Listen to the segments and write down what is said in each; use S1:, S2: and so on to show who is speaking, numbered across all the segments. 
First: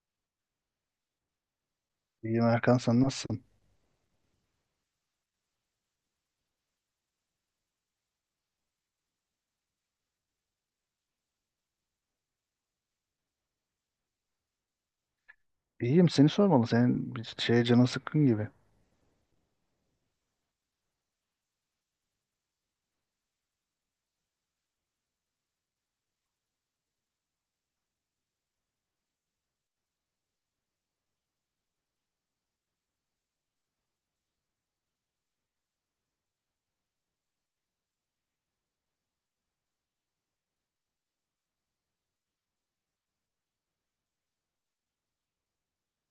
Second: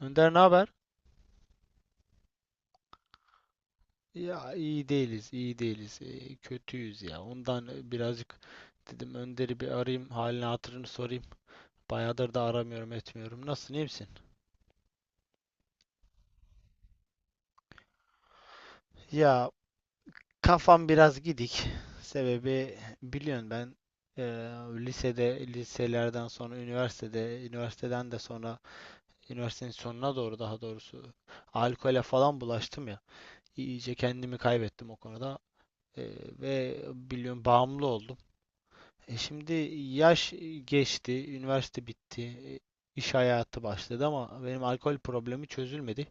S1: Önder ne haber?
S2: İyiyim Erkan, sen nasılsın?
S1: Ya iyi değiliz, iyi değiliz. Kötüyüz ya. Ondan birazcık dedim Önder'i bir arayayım, halini hatırını sorayım. Bayağıdır da aramıyorum, etmiyorum. Nasılsın, iyi misin?
S2: İyiyim, seni sormalı. Senin bir şeye canın sıkkın gibi.
S1: Ya kafam biraz gidik. Sebebi biliyorsun ben eee, lisede, liselerden sonra üniversitede, üniversiteden de sonra üniversitenin sonuna doğru daha doğrusu alkole falan bulaştım ya. İyice kendimi kaybettim o konuda. Ve biliyorum bağımlı oldum. Şimdi yaş geçti, üniversite bitti, iş hayatı başladı ama benim alkol problemi çözülmedi.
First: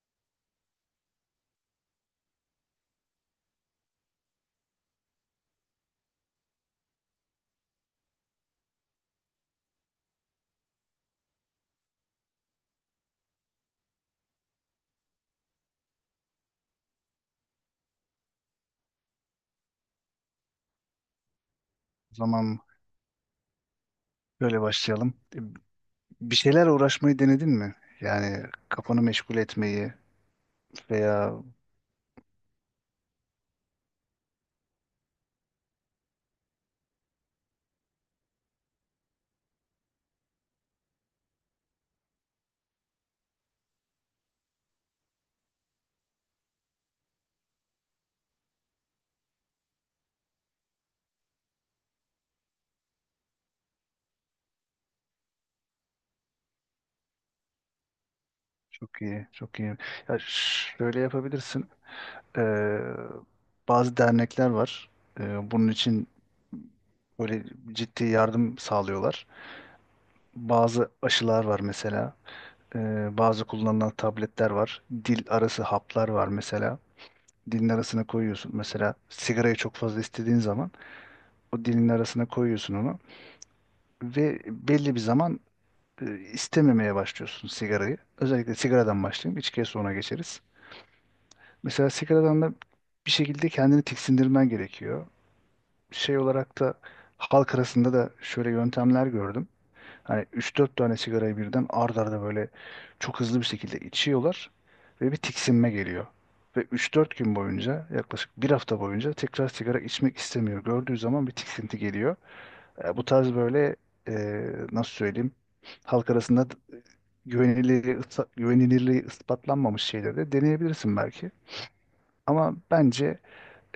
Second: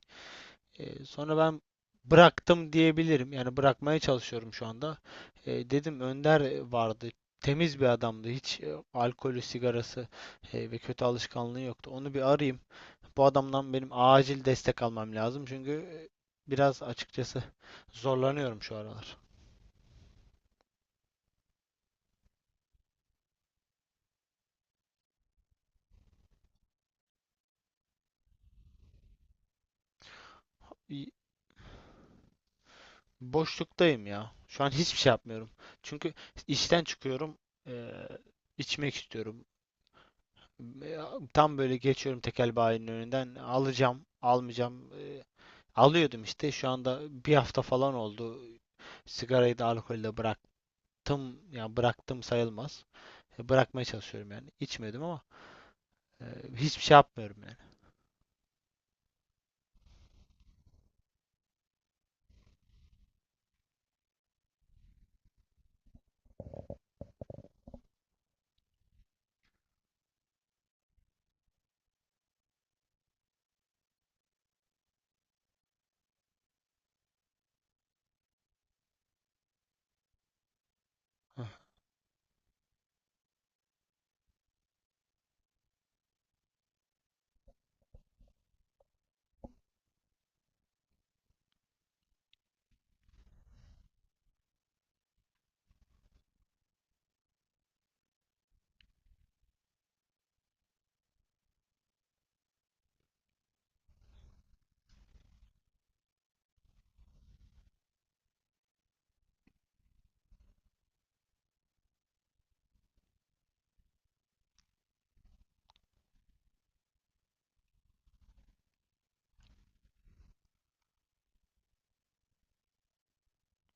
S1: Sonra ben bıraktım diyebilirim. Yani bırakmaya çalışıyorum şu anda. Dedim Önder vardı. Temiz bir adamdı. Hiç alkolü, sigarası ve kötü alışkanlığı yoktu. Onu bir arayayım. Bu adamdan benim acil destek almam lazım. Çünkü biraz açıkçası zorlanıyorum şu aralar.
S2: O zaman böyle başlayalım. Bir şeyler uğraşmayı denedin mi? Yani kafanı meşgul etmeyi veya
S1: Boşluktayım ya. Şu an hiçbir şey yapmıyorum. Çünkü işten çıkıyorum. Eee, içmek istiyorum. Ya, tam böyle geçiyorum tekel bayinin önünden. Alacağım, almayacağım. Alıyordum işte. Şu anda bir hafta falan oldu. Sigarayı da alkolü de bıraktım. Yani bıraktım sayılmaz. Bırakmaya çalışıyorum yani. İçmiyordum ama eee, hiçbir şey yapmıyorum yani.
S2: çok iyi, çok iyi. Şöyle yapabilirsin. Ee, Bazı dernekler var. Bunun için böyle ciddi yardım sağlıyorlar. Bazı aşılar var mesela. Bazı kullanılan tabletler var. Dil arası haplar var mesela. Dilin arasına koyuyorsun. Mesela sigarayı çok fazla istediğin zaman o
S1: Hah.
S2: dilin arasına koyuyorsun onu ve belli bir zaman istememeye başlıyorsun sigarayı. Özellikle sigaradan başlayayım. İçkiye sonra geçeriz. Mesela sigaradan da bir şekilde kendini tiksindirmen gerekiyor. Şey olarak da halk arasında da şöyle yöntemler gördüm. Hani üç dört tane sigarayı birden ard arda böyle çok hızlı bir şekilde içiyorlar ve bir tiksinme geliyor. Ve üç dört gün boyunca, yaklaşık bir hafta boyunca tekrar sigara içmek istemiyor. Gördüğü zaman bir tiksinti geliyor. Bu tarz böyle, e, nasıl söyleyeyim, halk arasında güvenilirliği, güvenilirliği ispatlanmamış şeyleri de deneyebilirsin belki. Ama bence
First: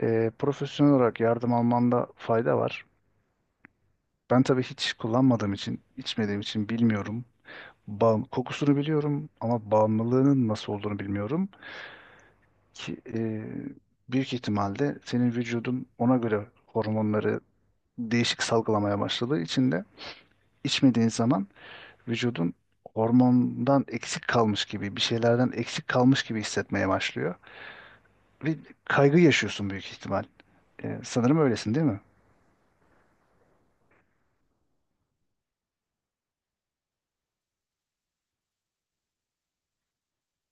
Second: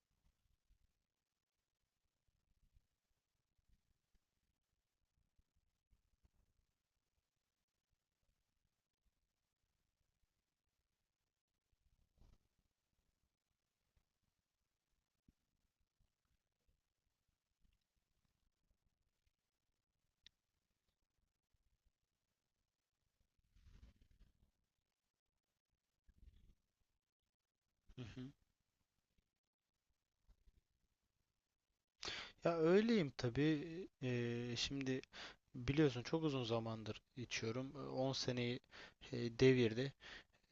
S2: profesyonel olarak yardım almanda fayda var. Ben tabii hiç kullanmadığım için, içmediğim için bilmiyorum. Kokusunu biliyorum ama bağımlılığının nasıl olduğunu bilmiyorum ki büyük ihtimalle senin vücudun ona göre hormonları değişik salgılamaya başladığı için de içmediğin zaman vücudun hormondan eksik kalmış gibi, bir şeylerden eksik kalmış gibi hissetmeye başlıyor
S1: Hı hı.
S2: ve kaygı yaşıyorsun büyük ihtimal. Sanırım öylesin değil mi?
S1: Ya öyleyim tabii. Şimdi biliyorsun çok uzun zamandır içiyorum. 10 seneyi devirdi.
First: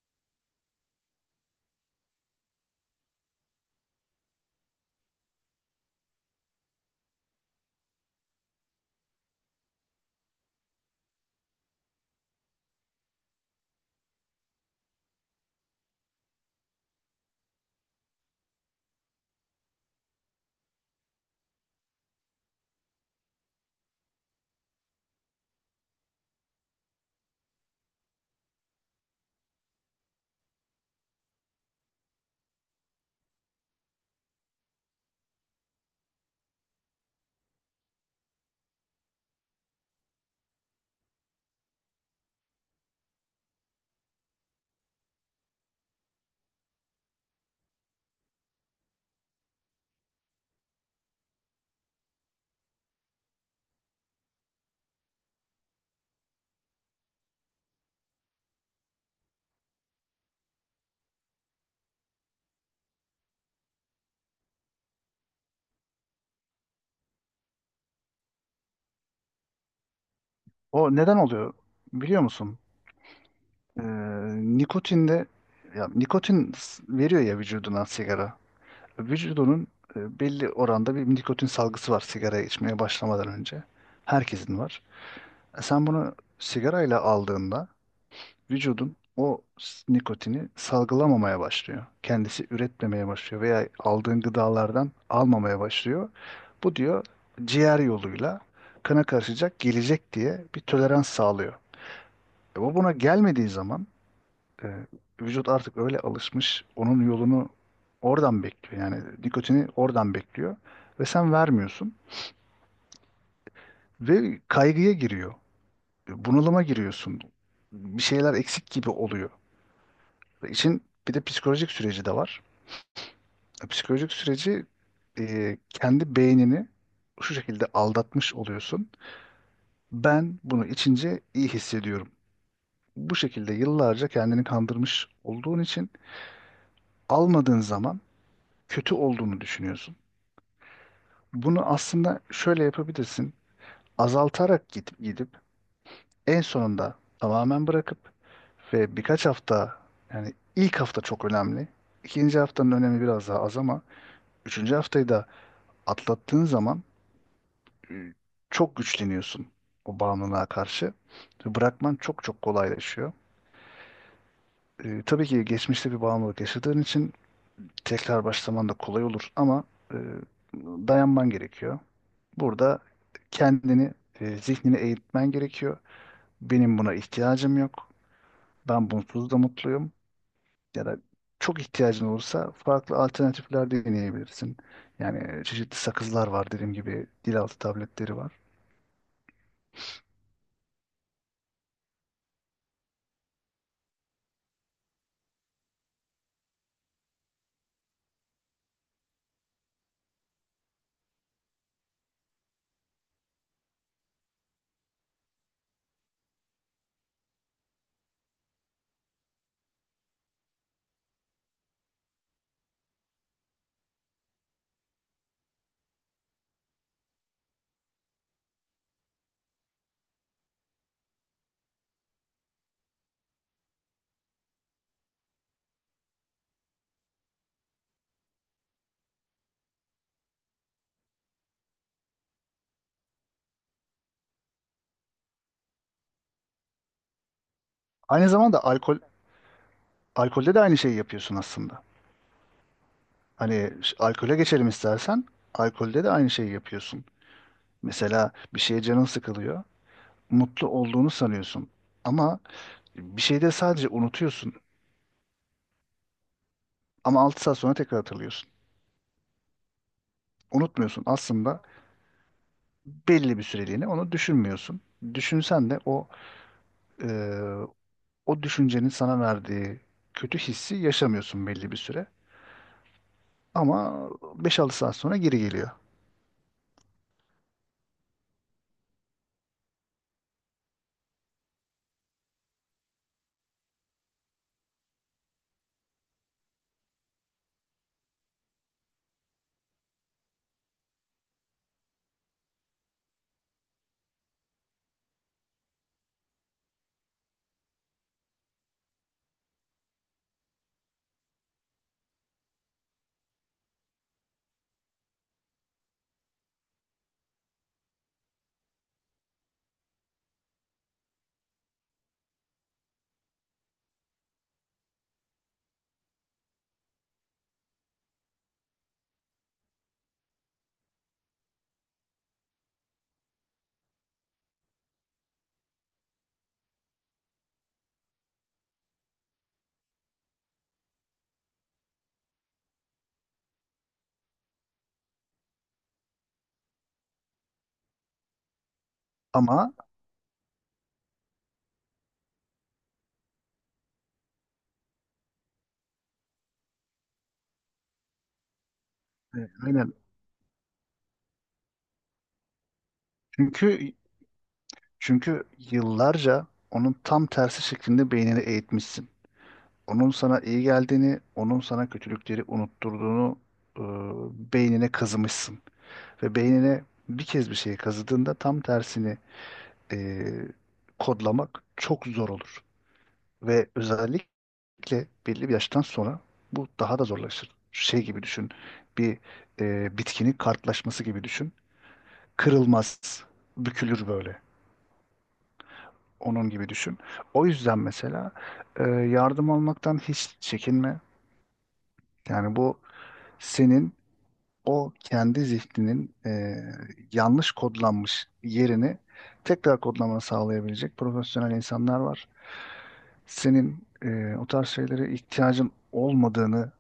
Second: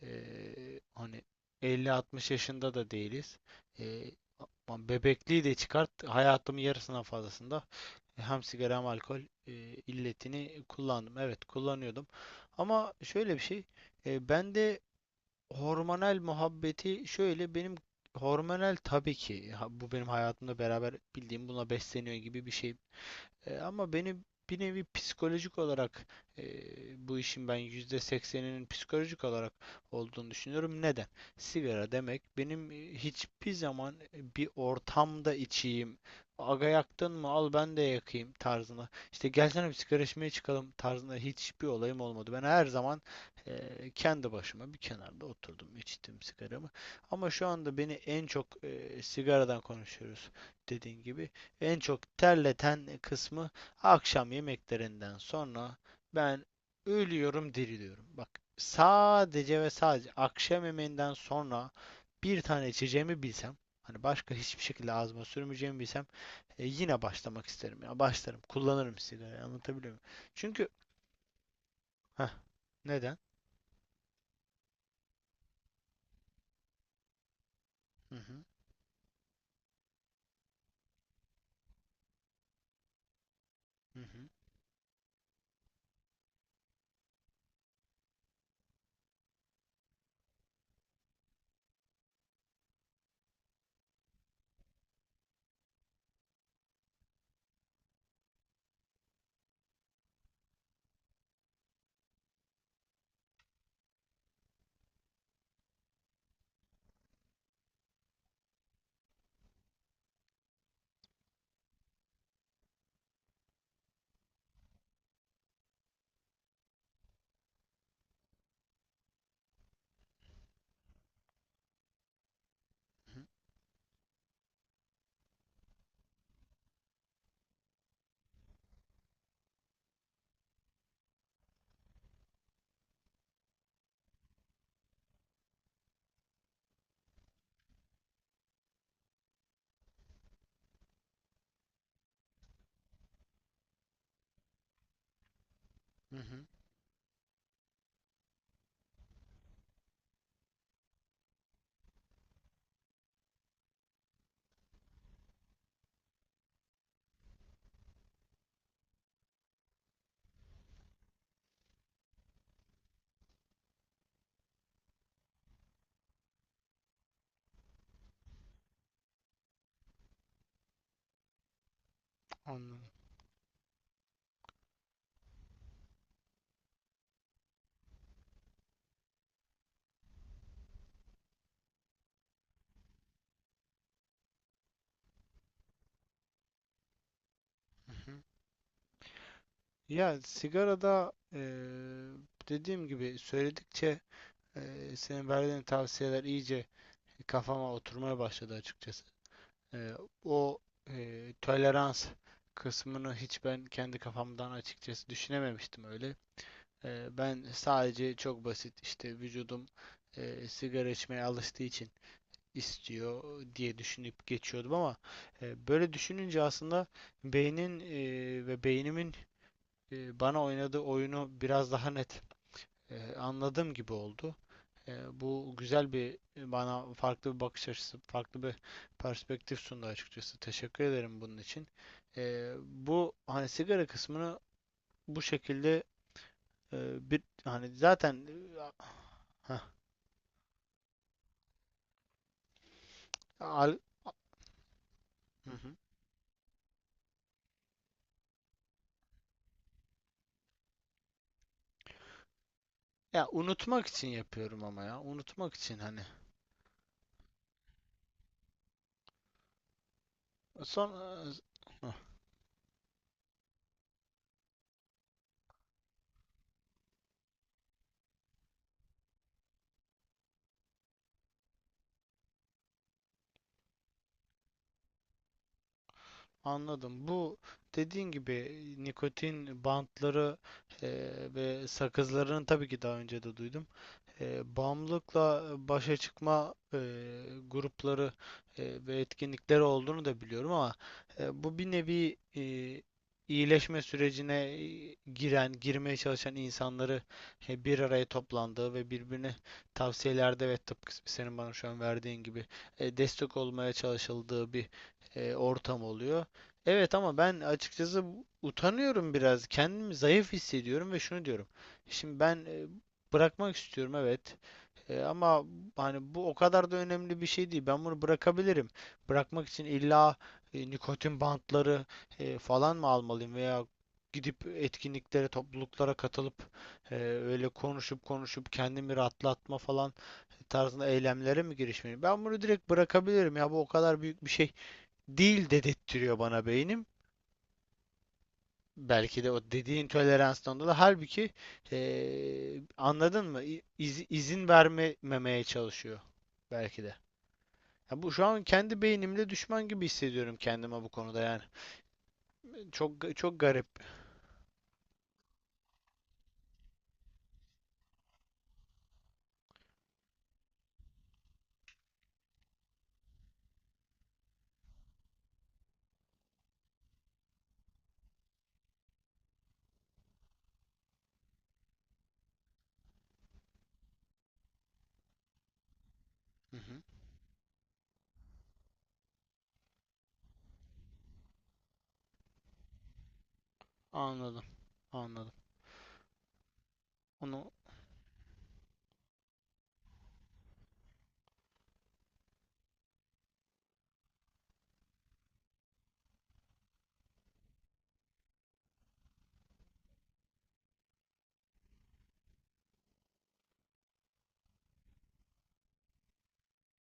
S1: Hani 50-60 yaşında da değiliz. Eee, ama bebekliği de çıkart. Hayatımın yarısından fazlasında hem sigara hem alkol e, illetini kullandım. Evet kullanıyordum. Ama şöyle bir şey. Bende hormonal muhabbeti şöyle benim. Hormonal tabii ki bu benim hayatımda beraber bildiğim buna besleniyor gibi bir şey, ama beni bir nevi psikolojik olarak, e, bu işin ben %80'inin psikolojik olarak olduğunu düşünüyorum. Neden? Sigara demek benim hiçbir zaman bir ortamda içeyim. Aga yaktın mı? Al ben de yakayım tarzına. İşte gelsene bir sigara içmeye çıkalım tarzında hiçbir olayım olmadı. Ben her zaman kendi başıma bir kenarda oturdum, içtim sigaramı. Ama şu anda beni en çok, sigaradan konuşuyoruz dediğin gibi, en çok terleten kısmı akşam yemeklerinden sonra ben ölüyorum diriliyorum. Bak, sadece ve sadece akşam yemeğinden sonra bir tane içeceğimi bilsem, hani başka hiçbir şekilde ağzıma sürmeyeceğimi bilsem, yine başlamak isterim ya. Başlarım. Kullanırım sigarayı. Anlatabiliyor muyum? Çünkü.
S2: O neden oluyor biliyor
S1: heh,
S2: musun?
S1: neden?
S2: E, Nikotinde, veriyor ya vücuduna
S1: Hı hı.
S2: sigara. Vücudunun belli oranda bir nikotin salgısı var sigara içmeye başlamadan önce.
S1: Hı hı.
S2: Herkesin var. Sen bunu sigarayla aldığında vücudun o nikotini salgılamamaya başlıyor. Kendisi üretmemeye başlıyor veya aldığın gıdalardan almamaya başlıyor. Bu diyor ciğer yoluyla kana karışacak, gelecek diye bir tolerans sağlıyor. Bu buna gelmediği zaman e, vücut artık öyle alışmış, onun yolunu oradan bekliyor. Yani nikotini oradan bekliyor ve sen vermiyorsun ve kaygıya giriyor. Bunalıma giriyorsun. Bir şeyler eksik gibi oluyor. Ve İşin bir de psikolojik süreci de var.
S1: Hı hı.
S2: Psikolojik süreci, kendi beynini şu şekilde aldatmış oluyorsun. Ben bunu içince iyi hissediyorum. Bu şekilde yıllarca kendini kandırmış olduğun için almadığın zaman kötü olduğunu düşünüyorsun. Bunu aslında şöyle yapabilirsin. Azaltarak gidip en sonunda tamamen bırakıp ve birkaç hafta, yani ilk hafta çok önemli. İkinci haftanın önemi biraz daha az ama üçüncü haftayı da atlattığın zaman e, çok güçleniyorsun o bağımlılığa karşı. Ve bırakman çok çok kolaylaşıyor. Tabii ki geçmişte bir bağımlılık yaşadığın için tekrar başlaman da kolay olur ama e, dayanman gerekiyor. Burada
S1: Anladım.
S2: kendini, zihnini eğitmen gerekiyor. Benim buna ihtiyacım yok. Ben bunsuz da mutluyum. Ya da çok ihtiyacın olursa farklı alternatifler deneyebilirsin. Yani çeşitli sakızlar var, dediğim gibi dilaltı
S1: Hı
S2: tabletleri
S1: hı.
S2: var.
S1: Ya sigarada dediğim gibi söyledikçe. Senin verdiğin tavsiyeler iyice kafama oturmaya başladı açıkçası. Ee, o tolerans kısmını hiç ben kendi kafamdan açıkçası düşünememiştim öyle. Ben sadece çok basit işte vücudum sigara içmeye alıştığı için istiyor diye düşünüp geçiyordum ama böyle düşününce aslında beynin, ve beynimin bana oynadığı oyunu biraz daha net anladığım gibi oldu. Bu güzel bir bana farklı bir bakış açısı, farklı bir perspektif sundu açıkçası. Teşekkür ederim bunun için. Bu hani sigara kısmını bu şekilde, bir hani zaten
S2: Aynı zamanda alkol
S1: heh,
S2: alkolde de aynı şeyi yapıyorsun aslında.
S1: al-
S2: Alkole geçelim istersen,
S1: Hı hı.
S2: alkolde de aynı şeyi yapıyorsun. Mesela bir şeye canın sıkılıyor. Mutlu olduğunu sanıyorsun. Ama bir
S1: Ya
S2: şeyde
S1: unutmak
S2: sadece
S1: için
S2: unutuyorsun.
S1: yapıyorum ama ya unutmak için hani.
S2: Ama 6 saat sonra tekrar hatırlıyorsun.
S1: Son.
S2: Unutmuyorsun
S1: Heh,
S2: aslında, belli bir süreliğine onu düşünmüyorsun. Düşünsen de e, o düşüncenin sana verdiği kötü hissi yaşamıyorsun belli bir süre. Ama beş altı saat sonra geri geliyor.
S1: anladım. Bu dediğin gibi nikotin bantları e, ve sakızlarını tabii ki daha önce de duydum. Bağımlılıkla başa çıkma grupları ve etkinlikleri olduğunu da biliyorum ama, bu bir nevi iyileşme sürecine giren, girmeye çalışan insanları bir araya toplandığı ve birbirine tavsiyelerde, ve tıpkı senin bana şu an verdiğin gibi destek olmaya çalışıldığı bir ortam oluyor. Evet ama ben açıkçası utanıyorum biraz. Kendimi zayıf hissediyorum ve şunu diyorum. Şimdi ben bırakmak istiyorum, evet. Ama hani bu o kadar da önemli bir şey değil. Ben bunu bırakabilirim. Bırakmak için illa nikotin bantları falan mı almalıyım, veya gidip etkinliklere, topluluklara katılıp öyle konuşup konuşup kendimi rahatlatma falan tarzında eylemlere mi girişmeliyim? Ben bunu direkt bırakabilirim ya, bu o kadar büyük bir şey değil dedettiriyor bana beynim. Belki de o
S2: Ama
S1: dediğin toleranstan dolayı. Halbuki anladın mı? İ- iz- izin vermemeye çalışıyor. Belki de. Ya bu şu an kendi beynimle
S2: e,
S1: düşman gibi
S2: aynen,
S1: hissediyorum kendime bu konuda yani. Çok çok garip.
S2: çünkü çünkü yıllarca onun tam tersi şeklinde beynini eğitmişsin. Onun sana iyi geldiğini, onun sana kötülükleri unutturduğunu e, beynine kazımışsın. Ve beynine bir kez bir şeyi kazıdığında tam tersini e, kodlamak çok zor olur. Ve özellikle belli bir yaştan sonra
S1: Hı
S2: bu
S1: hı.
S2: daha da zorlaşır. Şey gibi düşün, bir bitkinin kartlaşması gibi düşün. Kırılmaz, bükülür böyle.
S1: Anladım. Anladım.
S2: Onun gibi düşün. O
S1: Onu,
S2: yüzden mesela yardım almaktan hiç çekinme. Yani bu senin o kendi zihninin yanlış kodlanmış yerini tekrar kodlamanı sağlayabilecek profesyonel insanlar var. Senin o tarz şeylere ihtiyacın olmadığını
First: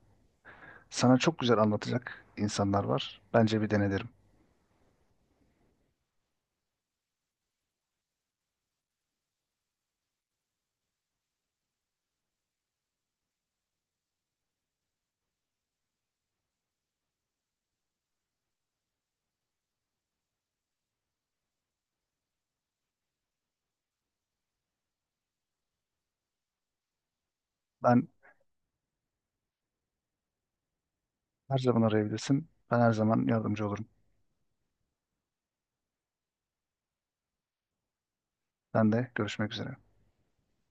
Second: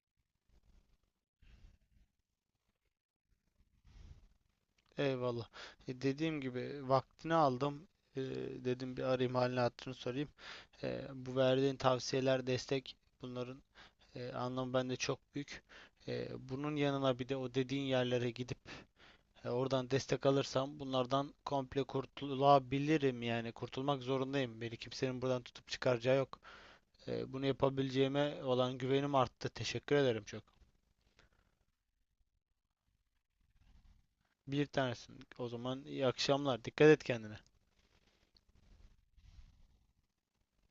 S2: sana çok güzel anlatacak insanlar var. Bence bir dene derim.
S1: eyvallah. Dediğim gibi vaktini aldım. E, dedim bir arayayım halini hatırını sorayım. Bu verdiğin tavsiyeler, destek, bunların anlamı bende çok büyük. Bunun yanına bir de o dediğin yerlere gidip oradan destek alırsam bunlardan komple kurtulabilirim, yani kurtulmak zorundayım. Beni kimsenin buradan tutup çıkaracağı yok. Bunu
S2: Ben
S1: yapabileceğime olan güvenim arttı. Teşekkür ederim çok.
S2: her zaman arayabilirsin. Ben her zaman yardımcı olurum.
S1: Bir tanesin. O zaman iyi akşamlar. Dikkat et kendine.
S2: Ben de görüşmek üzere.